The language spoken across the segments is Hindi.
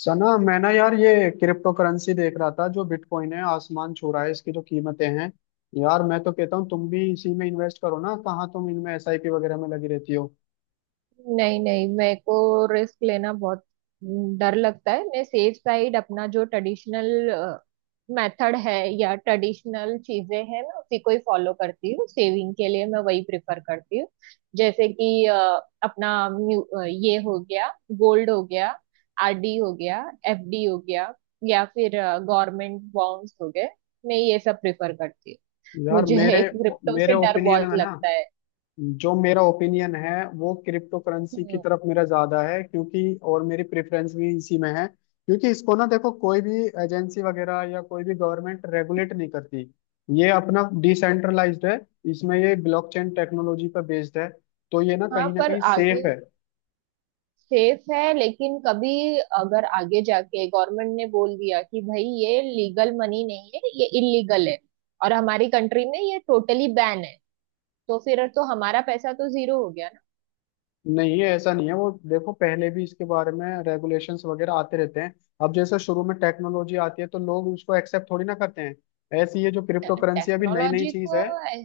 सना, मैं ना यार ये क्रिप्टो करेंसी देख रहा था। जो बिटकॉइन है आसमान छू रहा है, इसकी जो कीमतें हैं। यार मैं तो कहता हूँ तुम भी इसी में इन्वेस्ट करो ना। कहाँ तुम इनमें एसआईपी वगैरह में लगी रहती हो। नहीं नहीं, मेरे को रिस्क लेना बहुत डर लगता है। मैं सेफ साइड अपना जो ट्रेडिशनल मेथड है या ट्रेडिशनल चीजें हैं मैं उसी को ही फॉलो करती हूँ। सेविंग के लिए मैं वही प्रिफर करती हूँ। जैसे कि अपना ये हो गया, गोल्ड हो गया, आरडी हो गया, एफडी हो गया, या फिर गवर्नमेंट बॉन्ड्स हो गए। मैं ये सब प्रिफर करती हूँ। यार मुझे मेरे क्रिप्टो से मेरे डर ओपिनियन बहुत में ना, लगता है। जो मेरा ओपिनियन है वो क्रिप्टो करेंसी की हम्म। तरफ मेरा ज्यादा है, क्योंकि और मेरी प्रेफरेंस भी इसी में है। क्योंकि इसको ना देखो, कोई भी एजेंसी वगैरह या कोई भी गवर्नमेंट रेगुलेट नहीं करती। ये अपना डिसेंट्रलाइज्ड है। इसमें ये ब्लॉकचेन टेक्नोलॉजी पर बेस्ड है, तो ये हाँ, ना पर कहीं सेफ आगे है। सेफ है, लेकिन कभी अगर आगे जाके गवर्नमेंट ने बोल दिया कि भाई ये लीगल मनी नहीं है, ये इलीगल है और हमारी कंट्री में ये टोटली बैन है, तो फिर तो हमारा पैसा तो जीरो हो गया ना। नहीं ऐसा नहीं है, वो देखो पहले भी इसके बारे में रेगुलेशंस वगैरह आते रहते हैं। अब जैसे शुरू में टेक्नोलॉजी आती है तो लोग उसको एक्सेप्ट थोड़ी ना करते हैं। ऐसी ये जो क्रिप्टो करेंसी अभी नई नई टेक्नोलॉजी चीज को है, ए-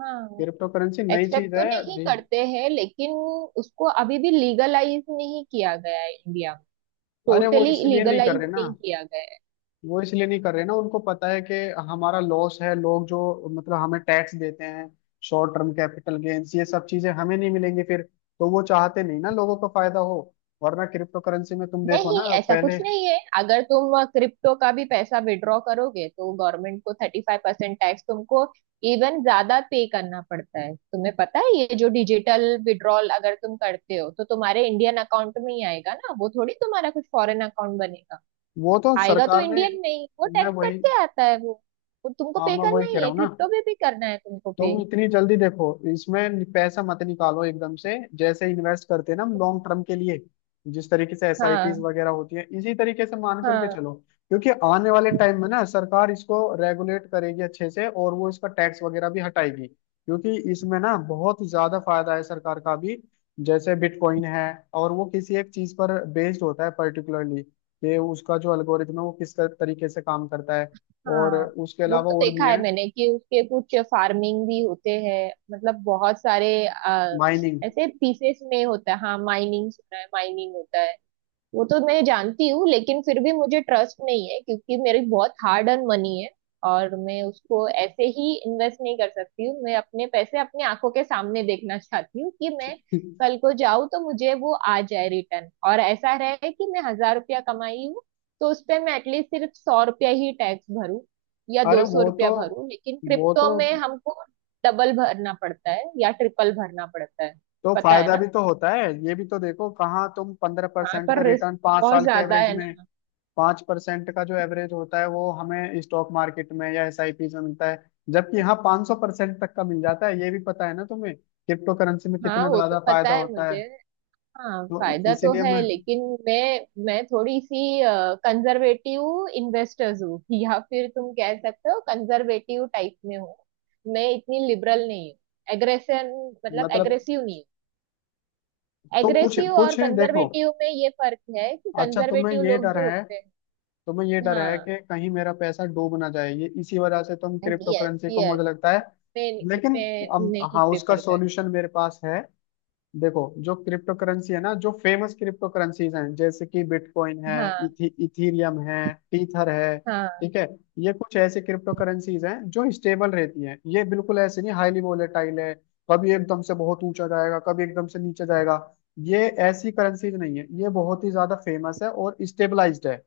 हाँ, क्रिप्टो करेंसी नई एक्सेप्ट चीज तो है। नहीं नहीं, करते हैं लेकिन उसको अभी भी लीगलाइज नहीं किया गया है इंडिया में। अरे वो टोटली इसलिए नहीं कर लीगलाइज रहे ना, नहीं किया गया है। वो इसलिए नहीं कर रहे ना, उनको पता है कि हमारा लॉस है। लोग जो मतलब हमें टैक्स देते हैं, शॉर्ट टर्म कैपिटल गेन्स ये सब चीजें हमें नहीं मिलेंगी फिर। तो वो चाहते नहीं ना लोगों को फायदा हो। वरना क्रिप्टो करेंसी में तुम देखो नहीं, ना ऐसा कुछ पहले, नहीं है। अगर तुम क्रिप्टो का भी पैसा विड्रॉ करोगे तो गवर्नमेंट को 35% टैक्स तुमको इवन ज्यादा पे करना पड़ता है। तुम्हें पता है, ये जो डिजिटल विड्रॉल अगर तुम करते हो तो तुम्हारे इंडियन अकाउंट में ही आएगा ना, वो थोड़ी तुम्हारा कुछ फॉरेन अकाउंट बनेगा। वो तो आएगा तो सरकार ने, इंडियन में ही, वो मैं टैक्स वही, कट के आता है वो। वो तुमको हाँ पे मैं करना वही कह ही रहा है, हूँ ना। क्रिप्टो में भी करना है तुमको पे। तुम इतनी जल्दी देखो, इसमें पैसा मत निकालो एकदम से। जैसे इन्वेस्ट करते हैं ना हम लॉन्ग टर्म के लिए, जिस तरीके से एसआईपीज हाँ, वगैरह होती है इसी तरीके से मान करके हाँ, चलो। क्योंकि आने वाले टाइम में ना सरकार इसको रेगुलेट करेगी अच्छे से, और वो इसका टैक्स वगैरह भी हटाएगी, क्योंकि इसमें ना बहुत ज्यादा फायदा है सरकार का भी। जैसे बिटकॉइन है, और वो किसी एक चीज पर बेस्ड होता है पर्टिकुलरली, कि उसका जो एल्गोरिथम है वो किस तरीके से काम करता है। और हाँ। उसके वो अलावा तो और भी देखा है है। मैंने कि उसके कुछ फार्मिंग भी होते हैं, मतलब बहुत सारे माइनिंग। ऐसे पीसेस में होता है। हाँ, माइनिंग सुना है, माइनिंग होता है। वो तो मैं जानती हूँ लेकिन फिर भी मुझे ट्रस्ट नहीं है क्योंकि मेरी बहुत हार्ड अर्न मनी है और मैं उसको ऐसे ही इन्वेस्ट नहीं कर सकती हूँ। मैं अपने पैसे अपनी आंखों के सामने देखना चाहती हूँ कि मैं कल को जाऊँ तो मुझे वो आ जाए रिटर्न, और ऐसा रहे कि मैं 1000 रुपया कमाई हूँ तो उस पे मैं एटलीस्ट सिर्फ 100 रुपया ही टैक्स भरूँ या अरे दो सौ वो तो रुपया भरूँ, लेकिन वो क्रिप्टो तो में हमको डबल भरना पड़ता है या ट्रिपल भरना पड़ता है। तो पता है फायदा ना, भी तो होता है। ये भी तो देखो, कहाँ तुम पंद्रह वहाँ परसेंट का पर रिस्क रिटर्न पांच बहुत साल के ज्यादा एवरेज है में, ना। 5% का जो एवरेज होता है वो हमें स्टॉक मार्केट में या एसआईपी में मिलता है, जबकि यहाँ 500% तक का मिल जाता है। ये भी पता है ना तुम्हें क्रिप्टो करेंसी में हाँ, कितना वो तो ज्यादा पता फायदा है होता मुझे। है। हाँ, तो फायदा तो इसीलिए है मैं, लेकिन मैं थोड़ी सी कंजर्वेटिव इन्वेस्टर्स हूँ या फिर तुम कह सकते हो कंजर्वेटिव टाइप में हूँ। मैं इतनी लिबरल नहीं हूँ। एग्रेसन, मतलब मतलब एग्रेसिव नहीं हूँ। तो कुछ एग्रेसिव और कुछ है देखो। कंजर्वेटिव में ये फर्क है कि अच्छा तुम्हें कंजर्वेटिव ये लोग डर जो है, होते हैं। तुम्हें ये डर है हाँ, कि कहीं मेरा पैसा डूब ना जाए, ये इसी वजह से तुम क्रिप्टो यस करेंसी को यस। मुझे लगता है। मैं लेकिन मैं नहीं हाँ, उसका प्रेफर करती। सॉल्यूशन मेरे पास है। देखो, जो क्रिप्टो करेंसी है ना, जो फेमस क्रिप्टो करेंसीज हैं, जैसे कि बिटकॉइन है, हाँ, इथीरियम है, टीथर है। हाँ। ठीक है। ये कुछ ऐसे क्रिप्टो करेंसीज हैं जो स्टेबल रहती हैं। ये बिल्कुल ऐसे नहीं हाईली वोलेटाइल है कभी एकदम से बहुत ऊंचा जाएगा, कभी एकदम से नीचे जाएगा। ये ऐसी करेंसीज नहीं है। ये बहुत ही ज्यादा फेमस है और स्टेबलाइज्ड है।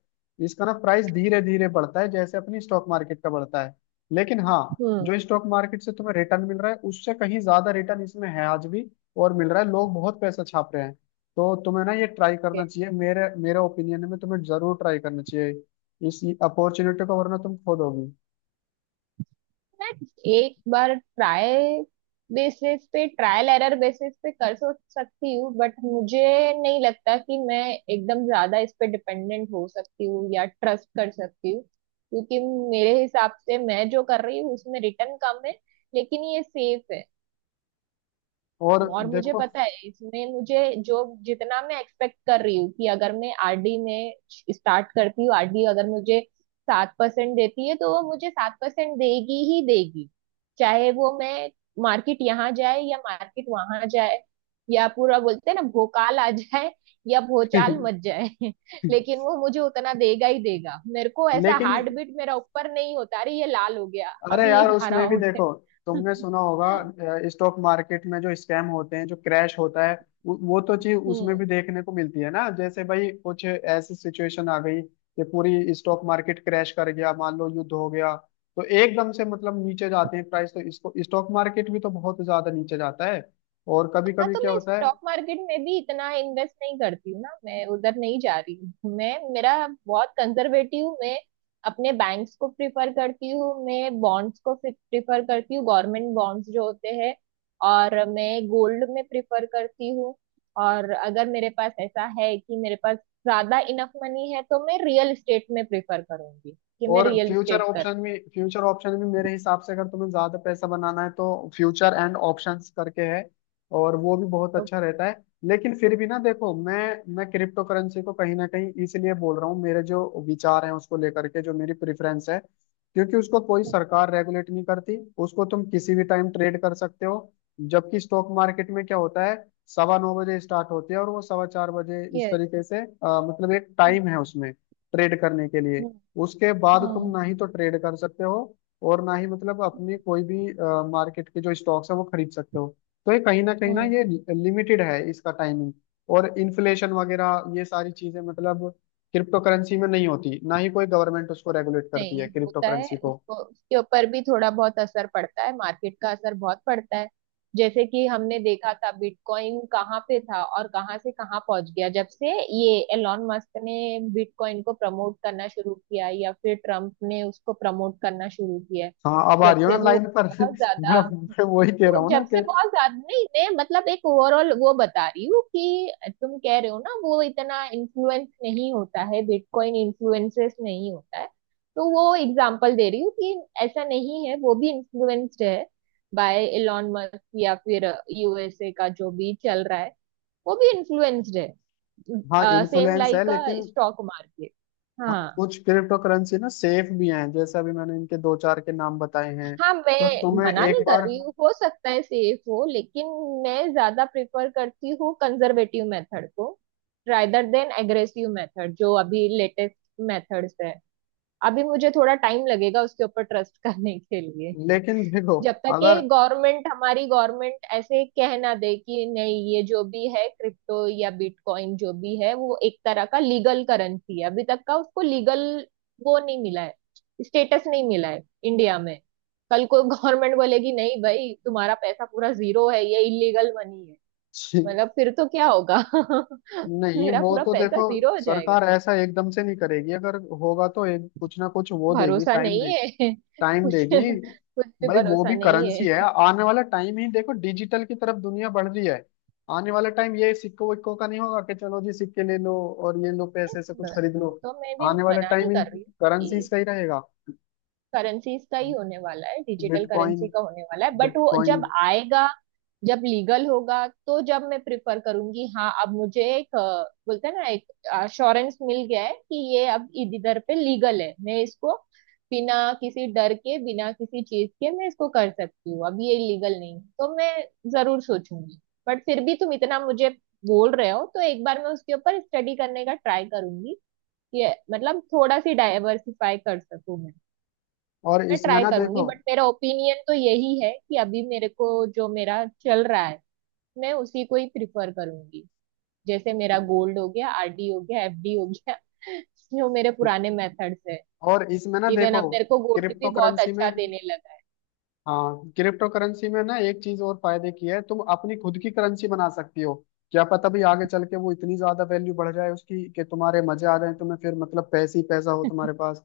इसका ना प्राइस धीरे धीरे बढ़ता है, जैसे अपनी स्टॉक मार्केट का बढ़ता है। लेकिन हाँ, हम्म। जो स्टॉक मार्केट से तुम्हें रिटर्न मिल रहा है उससे कहीं ज्यादा रिटर्न इसमें है आज भी, और मिल रहा है, लोग बहुत पैसा छाप रहे हैं। तो तुम्हें ना ये ट्राई करना चाहिए, मेरे मेरे ओपिनियन में तुम्हें जरूर ट्राई करना चाहिए इस अपॉर्चुनिटी को, वरना तुम खो दोगी। एक बार ट्राई बेसिस पे, ट्रायल एरर बेसिस पे कर सो सकती हूँ, बट मुझे नहीं लगता कि मैं एकदम ज्यादा इस पे डिपेंडेंट हो सकती हूँ या ट्रस्ट कर सकती हूँ, क्योंकि मेरे हिसाब से मैं जो कर रही हूँ उसमें रिटर्न कम है लेकिन ये सेफ है। और और मुझे देखो। पता है इसमें मुझे जो जितना मैं एक्सपेक्ट कर रही हूँ, कि अगर मैं आरडी में स्टार्ट करती हूँ, आरडी अगर मुझे 7% देती है तो वो मुझे 7% देगी ही देगी, चाहे वो मैं मार्केट यहाँ जाए या मार्केट वहां जाए, या पूरा बोलते हैं ना भोकाल आ जाए या भोचाल मच जाए लेकिन वो मुझे उतना देगा ही देगा, मेरे को ऐसा लेकिन हार्ट बीट मेरा ऊपर नहीं होता अरे ये लाल हो गया, अरे अभी ये यार, हरा उसमें भी हो देखो, गया। तुमने सुना होगा स्टॉक मार्केट में जो स्कैम होते हैं, जो क्रैश होता है, वो तो चीज उसमें हम्म। भी देखने को मिलती है ना। जैसे भाई कुछ ऐसी सिचुएशन आ गई कि पूरी स्टॉक मार्केट क्रैश कर गया, मान लो युद्ध हो गया, तो एकदम से मतलब नीचे जाते हैं प्राइस, तो इसको स्टॉक मार्केट भी तो बहुत ज्यादा नीचे जाता है। और कभी हाँ, कभी तो क्या मैं होता है। स्टॉक मार्केट में भी इतना इन्वेस्ट नहीं करती हूँ ना, मैं उधर नहीं जा रही हूँ। मैं, मेरा, बहुत कंजर्वेटिव हूँ मैं। अपने बैंक्स को प्रिफर करती हूँ, मैं बॉन्ड्स को प्रिफर करती हूँ, गवर्नमेंट बॉन्ड्स जो होते हैं, और मैं गोल्ड में प्रिफर करती हूँ। और अगर मेरे पास ऐसा है कि मेरे पास ज्यादा इनफ मनी है, तो मैं रियल एस्टेट में प्रिफर करूंगी, कि मैं और रियल फ्यूचर एस्टेट कर। ऑप्शन भी, फ्यूचर ऑप्शन भी मेरे हिसाब से, अगर तुम्हें ज्यादा पैसा बनाना है तो फ्यूचर एंड ऑप्शंस करके है, और वो भी बहुत अच्छा ओके। रहता है। लेकिन फिर भी ना देखो, मैं क्रिप्टो करेंसी को कहीं ना कहीं इसलिए बोल रहा हूँ, मेरे जो विचार हैं उसको लेकर के, जो मेरी प्रेफरेंस है। क्योंकि उसको कोई सरकार रेगुलेट नहीं करती, उसको तुम किसी भी टाइम ट्रेड कर सकते हो, जबकि स्टॉक मार्केट में क्या होता है, 9:15 बजे स्टार्ट होती है और वो 4:15 बजे, इस यस। तरीके से मतलब एक हम्म, टाइम है उसमें ट्रेड करने के लिए। हम्म, उसके बाद तुम हम्म, ना ही तो ट्रेड कर सकते हो, और ना ही मतलब अपनी कोई भी मार्केट के जो स्टॉक्स है वो खरीद सकते हो। तो ये कहीं ना कहीं ना, हम्म। ये लिमिटेड है इसका टाइमिंग। और इन्फ्लेशन वगैरह ये सारी चीजें मतलब क्रिप्टो करेंसी में नहीं होती, ना ही कोई गवर्नमेंट उसको रेगुलेट करती है नहीं क्रिप्टो होता है करेंसी को। उसको, उसके ऊपर भी थोड़ा बहुत असर पड़ता है, मार्केट का असर बहुत पड़ता है। जैसे कि हमने देखा था बिटकॉइन कहाँ पे था और कहाँ से कहाँ पहुंच गया जब से ये एलॉन मस्क ने बिटकॉइन को प्रमोट करना शुरू किया, या फिर ट्रम्प ने उसको प्रमोट करना शुरू किया है। हाँ अब आ जब रही हो ना से वो लाइन पर। बहुत मैं ज्यादा, मैं वही कह वो रहा हूँ ना जब से कि बहुत ज्यादा, नहीं, मैं मतलब एक ओवरऑल वो बता रही हूँ कि तुम कह रहे हो ना वो इतना इन्फ्लुएंस नहीं होता है, बिटकॉइन इन्फ्लुएंसेस नहीं होता है, तो वो एग्जांपल दे रही हूँ कि ऐसा नहीं है, वो भी इन्फ्लुएंस्ड है बाय एलॉन मस्क, या फिर यूएसए का जो भी चल रहा है वो भी इन्फ्लुएंस्ड हाँ है सेम इन्फ्लुएंस लाइक है, का लेकिन स्टॉक मार्केट। हाँ, हाँ। कुछ क्रिप्टो करेंसी ना सेफ भी हैं, जैसे अभी मैंने इनके दो चार के नाम बताए हैं। हाँ, तो मैं तुम्हें मना एक नहीं कर बार, रही हूँ, हो सकता है सेफ हो, लेकिन मैं ज्यादा प्रिफर करती हूँ कंजर्वेटिव मेथड को, रादर देन एग्रेसिव मेथड जो अभी लेटेस्ट मेथड्स है। अभी मुझे थोड़ा टाइम लगेगा उसके ऊपर ट्रस्ट करने के लिए। लेकिन देखो, जब तक ये अगर गवर्नमेंट, हमारी गवर्नमेंट ऐसे कह ना दे कि नहीं, ये जो भी है क्रिप्टो या बिटकॉइन, जो भी है वो एक तरह का लीगल करेंसी है। अभी तक का उसको लीगल वो नहीं मिला है, स्टेटस नहीं मिला है इंडिया में। कल को गवर्नमेंट बोलेगी नहीं भाई, तुम्हारा पैसा पूरा जीरो है, ये इलीगल मनी है, छी-, मतलब फिर तो क्या होगा नहीं मेरा वो पूरा तो पैसा देखो, जीरो हो जाएगा। सरकार ऐसा एकदम से नहीं करेगी। अगर होगा तो एक कुछ ना कुछ वो देगी, भरोसा नहीं है टाइम कुछ देगी। कुछ भी भाई वो भरोसा भी नहीं करेंसी है, है। आने वाला टाइम ही देखो, डिजिटल की तरफ दुनिया बढ़ रही है। आने वाला टाइम ये सिक्कों विक्कों का नहीं होगा कि चलो जी सिक्के ले लो और ये लो पैसे से कुछ नहीं, खरीद वो लो। तो मैं भी आने वाला मना टाइम नहीं ही कर रही हूँ करेंसीज कि का ही रहेगा। करेंसीज का ही होने वाला है, डिजिटल बिटकॉइन करेंसी का होने वाला है, बट वो बिटकॉइन जब आएगा, जब लीगल होगा, तो जब मैं प्रिफर करूंगी। हाँ, अब मुझे एक बोलते हैं ना, एक अश्योरेंस मिल गया है कि ये अब इधर पे लीगल है, मैं इसको बिना किसी डर के, बिना किसी चीज के मैं इसको कर सकती हूँ। अब ये लीगल नहीं है, तो मैं जरूर सोचूंगी। बट फिर भी तुम इतना मुझे बोल रहे हो तो एक बार मैं उसके ऊपर स्टडी करने का ट्राई करूंगी, ये मतलब थोड़ा सी डाइवर्सिफाई कर सकूं मैं। और मैं इसमें ट्राई ना करूंगी, देखो बट मेरा ओपिनियन तो यही है कि अभी मेरे को जो मेरा चल रहा है मैं उसी को ही प्रिफर करूंगी। जैसे मेरा गोल्ड हो गया, आरडी हो गया, एफडी हो गया जो मेरे पुराने मेथड्स है। और इसमें ना इवन देखो अब मेरे को गोल्ड भी क्रिप्टो बहुत करेंसी में अच्छा देने लगा है। हाँ, क्रिप्टो करेंसी में ना एक चीज और फायदे की है, तुम अपनी खुद की करेंसी बना सकती हो। क्या पता भी आगे चल के वो इतनी ज्यादा वैल्यू बढ़ जाए उसकी कि तुम्हारे मजे आ जाए, तुम्हें फिर मतलब पैसे ही पैसा हो तुम्हारे पास।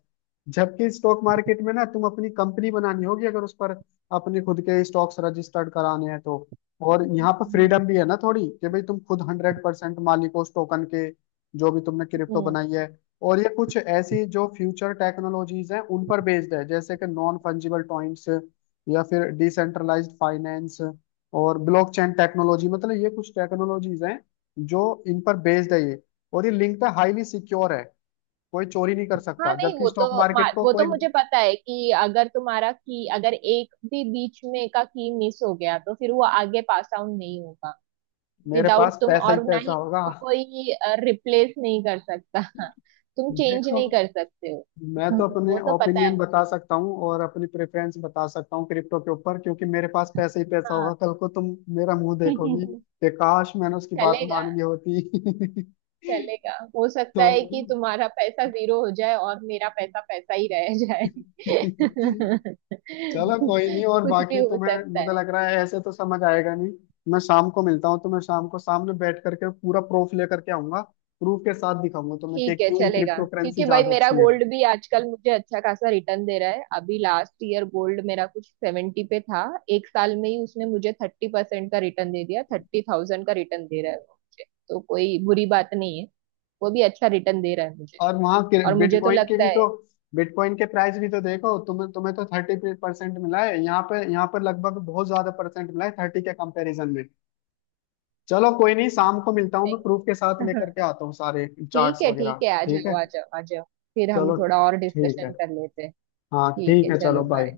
जबकि स्टॉक मार्केट में ना तुम अपनी कंपनी बनानी होगी, अगर उस पर अपने खुद के स्टॉक्स रजिस्टर्ड कराने हैं तो। हम्म, और यहाँ पर फ्रीडम भी है ना थोड़ी, कि भाई तुम खुद 100% मालिक हो उस टोकन के, जो भी तुमने क्रिप्टो हम्म। बनाई है। और ये कुछ ऐसी जो फ्यूचर टेक्नोलॉजीज हैं उन पर बेस्ड है, जैसे कि नॉन फंजिबल टॉइंट्स या फिर डिसेंट्रलाइज्ड फाइनेंस और ब्लॉकचेन टेक्नोलॉजी। मतलब ये कुछ टेक्नोलॉजीज हैं जो, इन पर बेस्ड है ये। और ये लिंक है, हाईली सिक्योर है, कोई चोरी नहीं कर हाँ, सकता, नहीं जबकि वो तो, स्टॉक मार्केट को वो तो कोई, मुझे पता है कि अगर तुम्हारा की अगर एक भी बीच में का की मिस हो गया तो फिर वो आगे पास आउट नहीं होगा मेरे विदाउट पास तुम, पैसा ही और ना पैसा ही होगा। उसको कोई रिप्लेस नहीं कर सकता, तुम चेंज देखो, नहीं कर सकते हो। मैं तो अपने वो तो पता है ओपिनियन मुझे। बता सकता हूँ और अपनी प्रेफरेंस बता सकता हूँ क्रिप्टो के ऊपर, क्योंकि मेरे पास पैसा ही पैसा हाँ। होगा। कल को तुम मेरा मुंह देखोगी कि काश मैंने उसकी बात चलेगा। मान ली होती। चलेगा, हो सकता तो है कि तुम्हारा पैसा जीरो हो जाए और मेरा पैसा पैसा ही रह जाए। चलो कोई नहीं, और कुछ भी बाकी हो तुम्हें सकता मुझे है। लग रहा है ऐसे तो समझ आएगा नहीं। मैं शाम को मिलता हूँ तुम्हें, शाम को सामने बैठ करके पूरा प्रूफ लेकर के आऊंगा, प्रूफ के साथ दिखाऊंगा तुम्हें कि ठीक है क्यों चलेगा, क्रिप्टो करेंसी क्योंकि भाई ज्यादा मेरा अच्छी है। गोल्ड भी आजकल मुझे अच्छा खासा रिटर्न दे रहा है, अभी लास्ट ईयर गोल्ड मेरा कुछ 70 पे था। एक साल में ही उसने मुझे 30% का रिटर्न दे दिया, 30,000 का रिटर्न दे रहा है वो मुझे। तो कोई बुरी बात नहीं है, वो भी अच्छा रिटर्न दे रहा है मुझे। और वहाँ और मुझे तो बिटकॉइन के लगता भी तो है, बिटकॉइन के प्राइस भी तो देखो, तुम्हें तुम्हें तो 30% मिला है यहाँ पे, यहाँ पर लगभग बहुत ज्यादा परसेंट मिला है 30 के कंपैरिजन में। चलो कोई नहीं, शाम को मिलता हूँ, मैं नहीं? प्रूफ के साथ लेकर के आता हूँ सारे ठीक चार्ट्स है, ठीक वगैरह। है, आ ठीक है, जाओ, आ जाओ, आ जाओ, फिर हम चलो। थोड़ा और ठीक है, डिस्कशन कर लेते हैं। हाँ ठीक ठीक है, है, चलो चलो बाय। बाय।